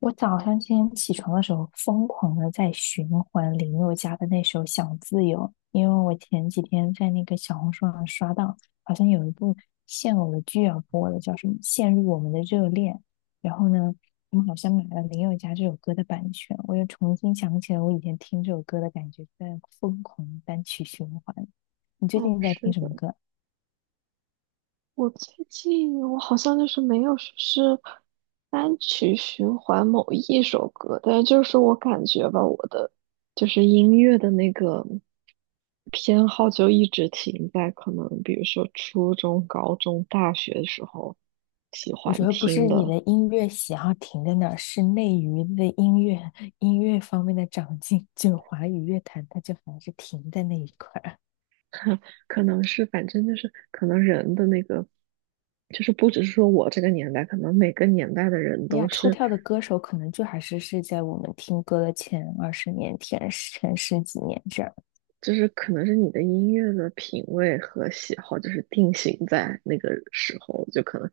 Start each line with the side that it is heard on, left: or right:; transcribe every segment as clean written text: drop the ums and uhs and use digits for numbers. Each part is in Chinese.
left: 我早上今天起床的时候，疯狂的在循环林宥嘉的那首《想自由》，因为我前几天在那个小红书上刷到，好像有一部现偶的剧要播了，叫什么《陷入我们的热恋》。然后呢，他们好像买了林宥嘉这首歌的版权，我又重新想起了我以前听这首歌的感觉，在疯狂单曲循环。你最
right: 哦，
left: 近在听
right: 是
left: 什
right: 的，
left: 么歌？
right: 我最近我好像就是没有说是单曲循环某一首歌，但是就是我感觉吧，我的就是音乐的那个偏好就一直停在可能比如说初中、高中、大学的时候喜
left: 我觉
right: 欢
left: 得不
right: 听
left: 是你
right: 的，
left: 的音乐喜好停在那儿，是内娱的音乐音乐方面的长进，就华语乐坛它就还是停在那一块儿啊。
right: 可能是反正就是可能人的那个。就是不只是说我这个年代，可能每个年代的人
left: 你俩
right: 都
left: 出
right: 是
left: 跳的歌手可能就还是是在我们听歌的前二十年、前十几年这样，
right: 就是可能是你的音乐的品味和喜好，就是定型在那个时候，就可能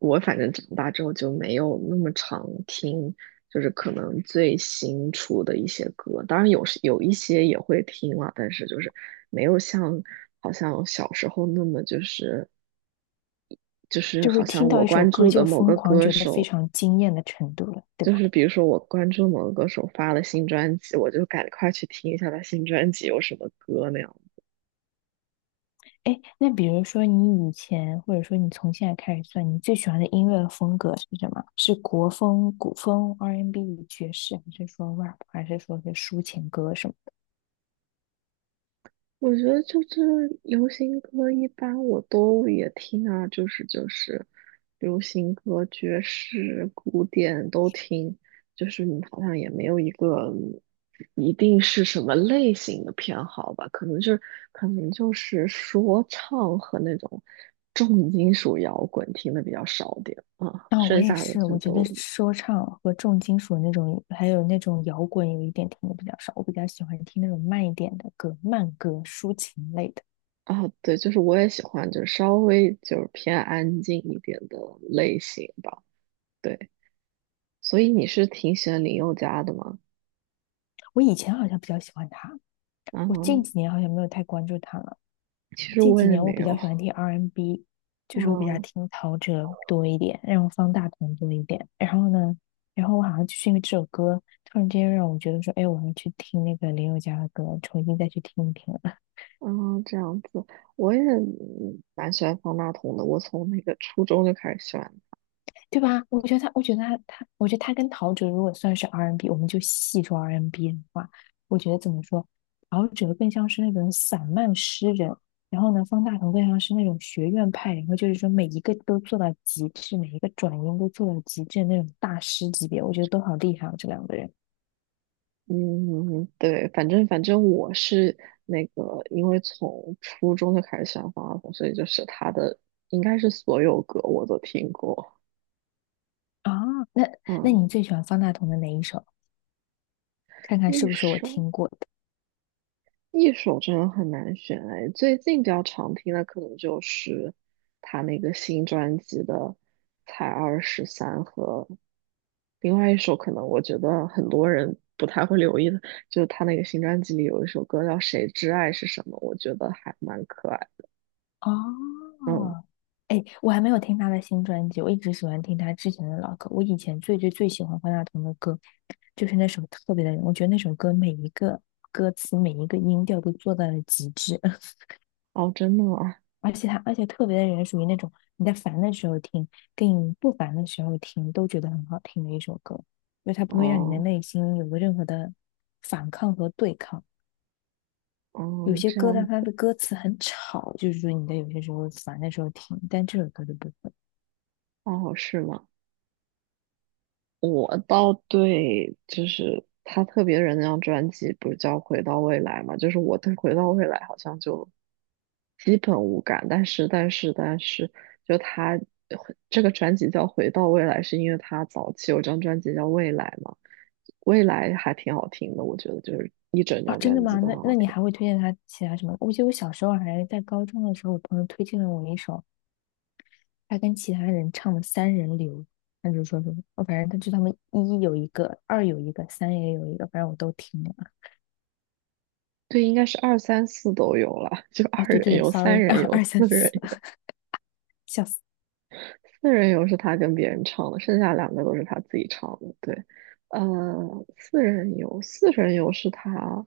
right: 我反正长大之后就没有那么常听，就是可能最新出的一些歌，当然有时有一些也会听了，但是就是没有像好像小时候那么就是
left: 就是
right: 好
left: 听
right: 像
left: 到
right: 我
left: 一首
right: 关
left: 歌
right: 注
left: 就
right: 的某
left: 疯
right: 个
left: 狂，
right: 歌
left: 觉得非
right: 手。
left: 常惊艳的程度了，对
right: 就
left: 吧？
right: 是比如说，我关注某个歌手发了新专辑，我就赶快去听一下他新专辑有什么歌那样。
left: 哎，那比如说你以前，或者说你从现在开始算，你最喜欢的音乐风格是什么？是国风、古风、R&B、爵士，还是说 rap，还是说是抒情歌什么
right: 我觉得就是流行歌，一般我都也听啊，就是流行歌、爵士、古典都听，就是你好像也没有一个一定是什么类型的偏好吧，可能就是可能就是说唱和那种重金属摇滚听的比较少点啊，
left: 的？啊、我
right: 剩
left: 也
right: 下的
left: 是，
right: 就
left: 我觉
right: 都
left: 得说唱和重金属那种，还有那种摇滚，有一点听的比较少。我比较喜欢听那种慢一点的歌，慢歌、抒情类的。
right: 啊，对，就是我也喜欢就是稍微就是偏安静一点的类型吧。对。所以你是挺喜欢林宥嘉的吗？
left: 我以前好像比较喜欢他，我近
right: 嗯，
left: 几年好像没有太关注他了。
right: 其实
left: 近
right: 我
left: 几
right: 也
left: 年我
right: 没
left: 比较
right: 有。
left: 喜欢听 R&B，就是我比较
right: 嗯
left: 听陶喆多一点，然后方大同多一点。然后呢，然后我好像就是因为这首歌，突然之间让我觉得说，哎，我要去听那个林宥嘉的歌，重新再去听一听了。
right: 嗯，这样子，我也嗯蛮喜欢方大同的。我从那个初中就开始喜欢。
left: 对吧？我觉得他跟陶喆如果算是 R&B，我们就细说 R&B 的话，我觉得怎么说，陶喆更像是那种散漫诗人，然后呢，方大同更像是那种学院派，然后就是说每一个都做到极致，每一个转音都做到极致的那种大师级别，我觉得都好厉害哦，这两个人
right: 嗯，对，反正我是那个，因为从初中就开始喜欢方大同，所以就是他的应该是所有歌我都听过。
left: 啊。那那
right: 嗯，
left: 你最喜欢方大同的哪一首？看看是
right: 一
left: 不是我
right: 首。
left: 听过的。
right: 一首真的很难选哎，最近比较常听的可能就是他那个新专辑的《才二十三》和另外一首，可能我觉得很多人不太会留意的，就是他那个新专辑里有一首歌叫《谁之爱是什么》，我觉得还蛮可爱。嗯，
left: 哦，哎，我还没有听他的新专辑，我一直喜欢听他之前的老歌。我以前最最最喜欢方大同的歌，就是那首《特别的人》，我觉得那首歌每一个歌词、每一个音调都做到了极致，
right: 哦，真的啊，
left: 而且《特别的人》属于那种你在烦的时候听，跟你不烦的时候听都觉得很好听的一首歌，因为它不会让你的
right: 哦，
left: 内心有任何的反抗和对抗。有
right: 哦，
left: 些
right: 这
left: 歌，但
right: 样，
left: 它的歌词很吵，就是说你在有些时候烦的时候听，但这首歌就不会。
right: 哦，是吗？我倒对，就是他特别人那张专辑不是叫《回到未来》嘛，就是我对《回到未来》好像就基本无感，但是，就他这个专辑叫《回到未来》，是因为他早期有张专辑叫《未来》嘛，《未来》还挺好听的，我觉得就是一整
left: 啊，
right: 张
left: 真的
right: 专辑
left: 吗？
right: 都很
left: 那
right: 好
left: 你
right: 听。
left: 还会推荐他其他什么？我记得我小时候还在高中的时候，我朋友推荐了我一首他跟其他人唱的《三人流》，他就说什么，哦，反正他就他们一有一个，二有一个，三也有一个，反正我都听了。
right: 对，应该是二三四都有了，就
left: 啊，
right: 二
left: 对
right: 人
left: 对
right: 游、三
left: ，sorry，
right: 人 游、
left: 二三
right: 四人
left: 四，
right: 游
left: 笑死。
right: 四人游是他跟别人唱的，剩下两个都是他自己唱的。对，四人游是他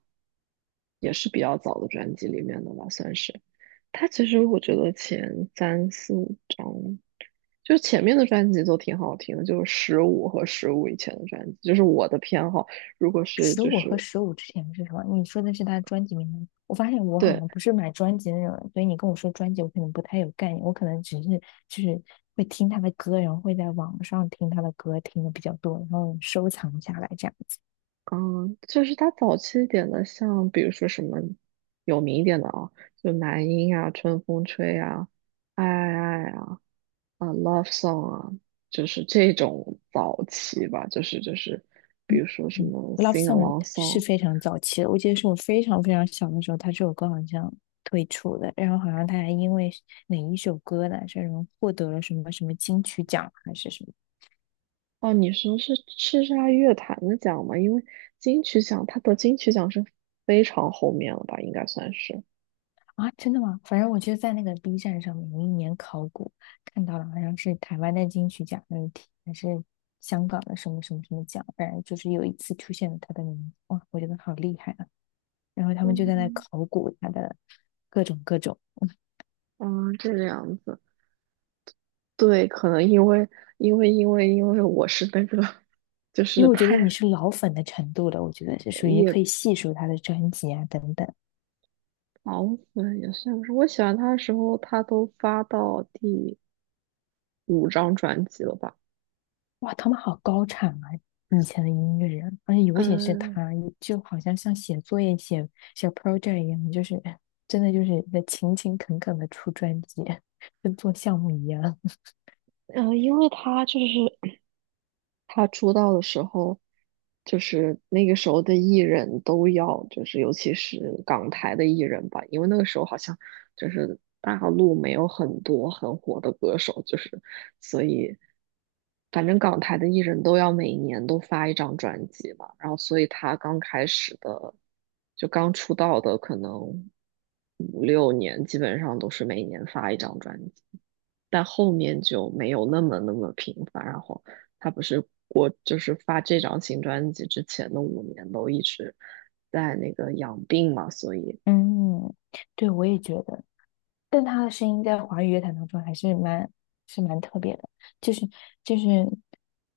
right: 也是比较早的专辑里面的吧，算是。他其实我觉得前三四五张，就前面的专辑都挺好听的，就是十五和十五以前的专辑，就是我的偏好。如果是
left: 十
right: 就
left: 五和
right: 是
left: 十五之前是什么？你说的是他专辑名单。我发现我好
right: 对，
left: 像不是买专辑的那种人，所以你跟我说专辑，我可能不太有概念。我可能只是就是会听他的歌，然后会在网上听他的歌，听的比较多，然后收藏下来这样子。
right: 嗯，就是他早期一点的，像比如说什么有名一点的啊，就男音啊，春风吹啊，爱爱爱啊，啊，Love Song 啊，就是这种早期吧，就是，比
left: 嗯
right: 如说什
left: 嗯
right: 么
left: ，Love
right: Sing
left: Song
right: Along
left: 是
right: Song。
left: 非常早期的，我记得是我非常非常小的时候，他这首歌好像推出的，然后好像他还因为哪一首歌呢，这种获得了什么什么金曲奖还是什么。
right: 哦，你说是叱咤乐坛的奖吗？因为金曲奖，他得金曲奖是非常后面了吧，应该算是。
left: 啊，真的吗？反正我就在那个 B 站上面有一年考古，看到了好像是台湾的金曲奖那一题，还是香港的什么什么什么奖，反正就是有一次出现了他的名字，哇，我觉得好厉害啊！然后他们就在那
right: 嗯，
left: 考古他的各种各种，
right: 嗯，这个样子。对，可能因为我是那个，就
left: 因
right: 是
left: 为我觉得你
right: 太
left: 是老粉的程度了，我觉得是属于可
right: 也
left: 以细数他的专辑啊等等。
right: 狂粉也算不是。我喜欢他的时候，他都发到第5张专辑了吧？
left: 哇，他们好高产啊！以前的音乐人，而且尤其是
right: 嗯
left: 他，就好像像写作业、写 project 一样，就是哎真的就是在勤勤恳恳的出专辑，跟做项目一样。
right: 嗯，因为他就是 他出道的时候，就是那个时候的艺人都要，就是尤其是港台的艺人吧，因为那个时候好像就是大陆没有很多很火的歌手，就是所以反正港台的艺人都要每年都发一张专辑嘛，然后所以他刚开始的就刚出道的可能5、6年，基本上都是每年发一张专辑。但后面就没有那么频繁，然后他不是我就是发这张新专辑之前的5年都一直在那个养病嘛，所以
left: 嗯，对，我也觉得。但他的声音在华语乐坛当中还是蛮特别的，就是就是，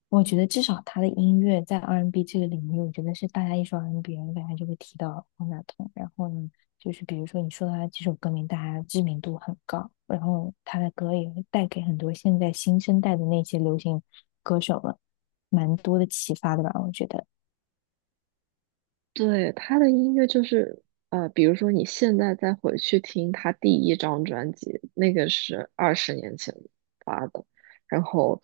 left: 我觉得至少他的音乐在 R&B 这个领域，我觉得是大家一说 R&B，大家就会提到方大同。然后呢，就是比如说你说他几首歌名，大家知名度很高，然后他的歌也会带给很多现在新生代的那些流行歌手们蛮多的启发的吧，我觉得。
right: 对他的音乐就是比如说你现在再回去听他第一张专辑，那个是二十年前发的，然后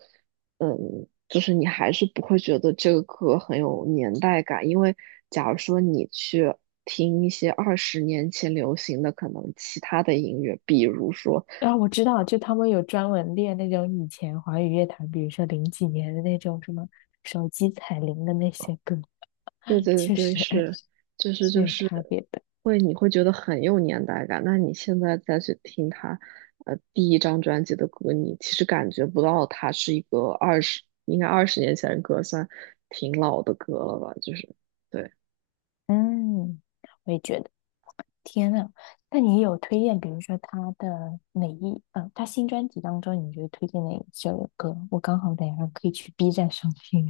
right: 嗯，就是你还是不会觉得这个歌很有年代感，因为假如说你去，听一些二十年前流行的可能其他的音乐，比如说
left: 啊，我知道，就他们有专门练那种以前华语乐坛，比如说零几年的那种什么手机彩铃的那些歌，
right: 对对 对
left: 确
right: 对，
left: 实
right: 是，就是
left: 是
right: 就
left: 有
right: 是
left: 差别的。
right: 会，你会觉得很有年代感。那你现在再去听他，第一张专辑的歌，你其实感觉不到他是一个二十，应该二十年前的歌，算挺老的歌了吧？就是，对。
left: 嗯，我也觉得。天呐，那你有推荐，比如说他的哪一，嗯、他新专辑当中，你觉得推荐哪一首歌？我刚好等一下可以去 B 站上听。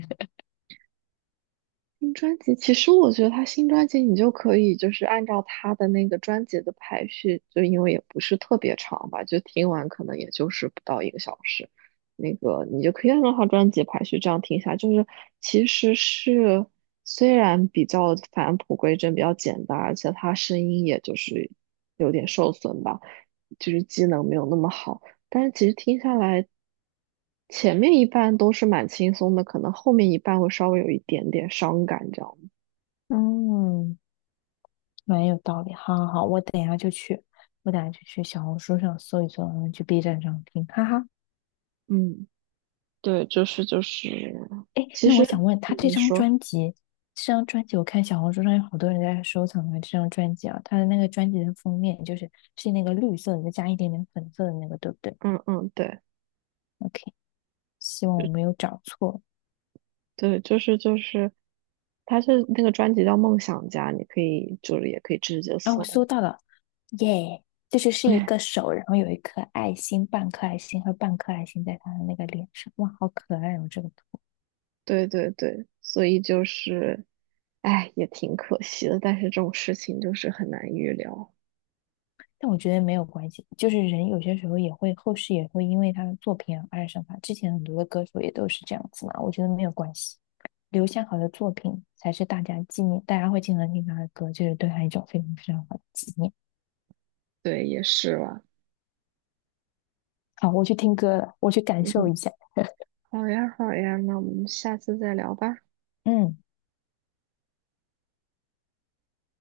right: 新专辑，其实我觉得他新专辑你就可以就是按照他的那个专辑的排序，就因为也不是特别长吧，就听完可能也就是不到一个小时，那个你就可以按照他专辑排序这样听一下，就是其实是虽然比较返璞归真，比较简单，而且他声音也就是有点受损吧，就是机能没有那么好，但是其实听下来。前面一半都是蛮轻松的，可能后面一半会稍微有一点点伤感，这样。
left: 嗯，蛮有道理。好好好，我等一下就去，我等一下就去小红书上搜一搜，然后去 B 站上听。哈哈。
right: 嗯，对，就是，
left: 哎，
right: 其
left: 那我
right: 实
left: 想问他这
right: 嗯你
left: 张
right: 说，
left: 专辑，这张专辑我看小红书上有好多人在收藏啊，这张专辑啊，他的那个专辑的封面就是是那个绿色的，再加一点点粉色的那个，对不对
right: 嗯嗯，对，
left: ？OK，希望我
right: 就
left: 没有找错。
right: 对，就是，他是那个专辑叫《梦想家》，你可以就是也可以直接
left: 啊，我搜
right: 搜，
left: 到了，耶，就是是一个 手，然后有一颗爱心，半颗爱心和半颗爱心在他的那个脸上，哇，好可爱哦，这个图。
right: 对对对，所以就是，哎，也挺可惜的，但是这种事情就是很难预料，
left: 但我觉得没有关系，就是人有些时候也会，后世也会因为他的作品而爱上他。之前很多的歌手也都是这样子嘛，我觉得没有关系，留下好的作品才是大家纪念，大家会经常听他的歌，就是对他一种非常非常好的纪念。
right: 对，也是吧，
left: 好，我去听歌了，我去感受
right: 嗯，
left: 一下。
right: 好呀好呀，那我们下次再聊吧。
left: 嗯。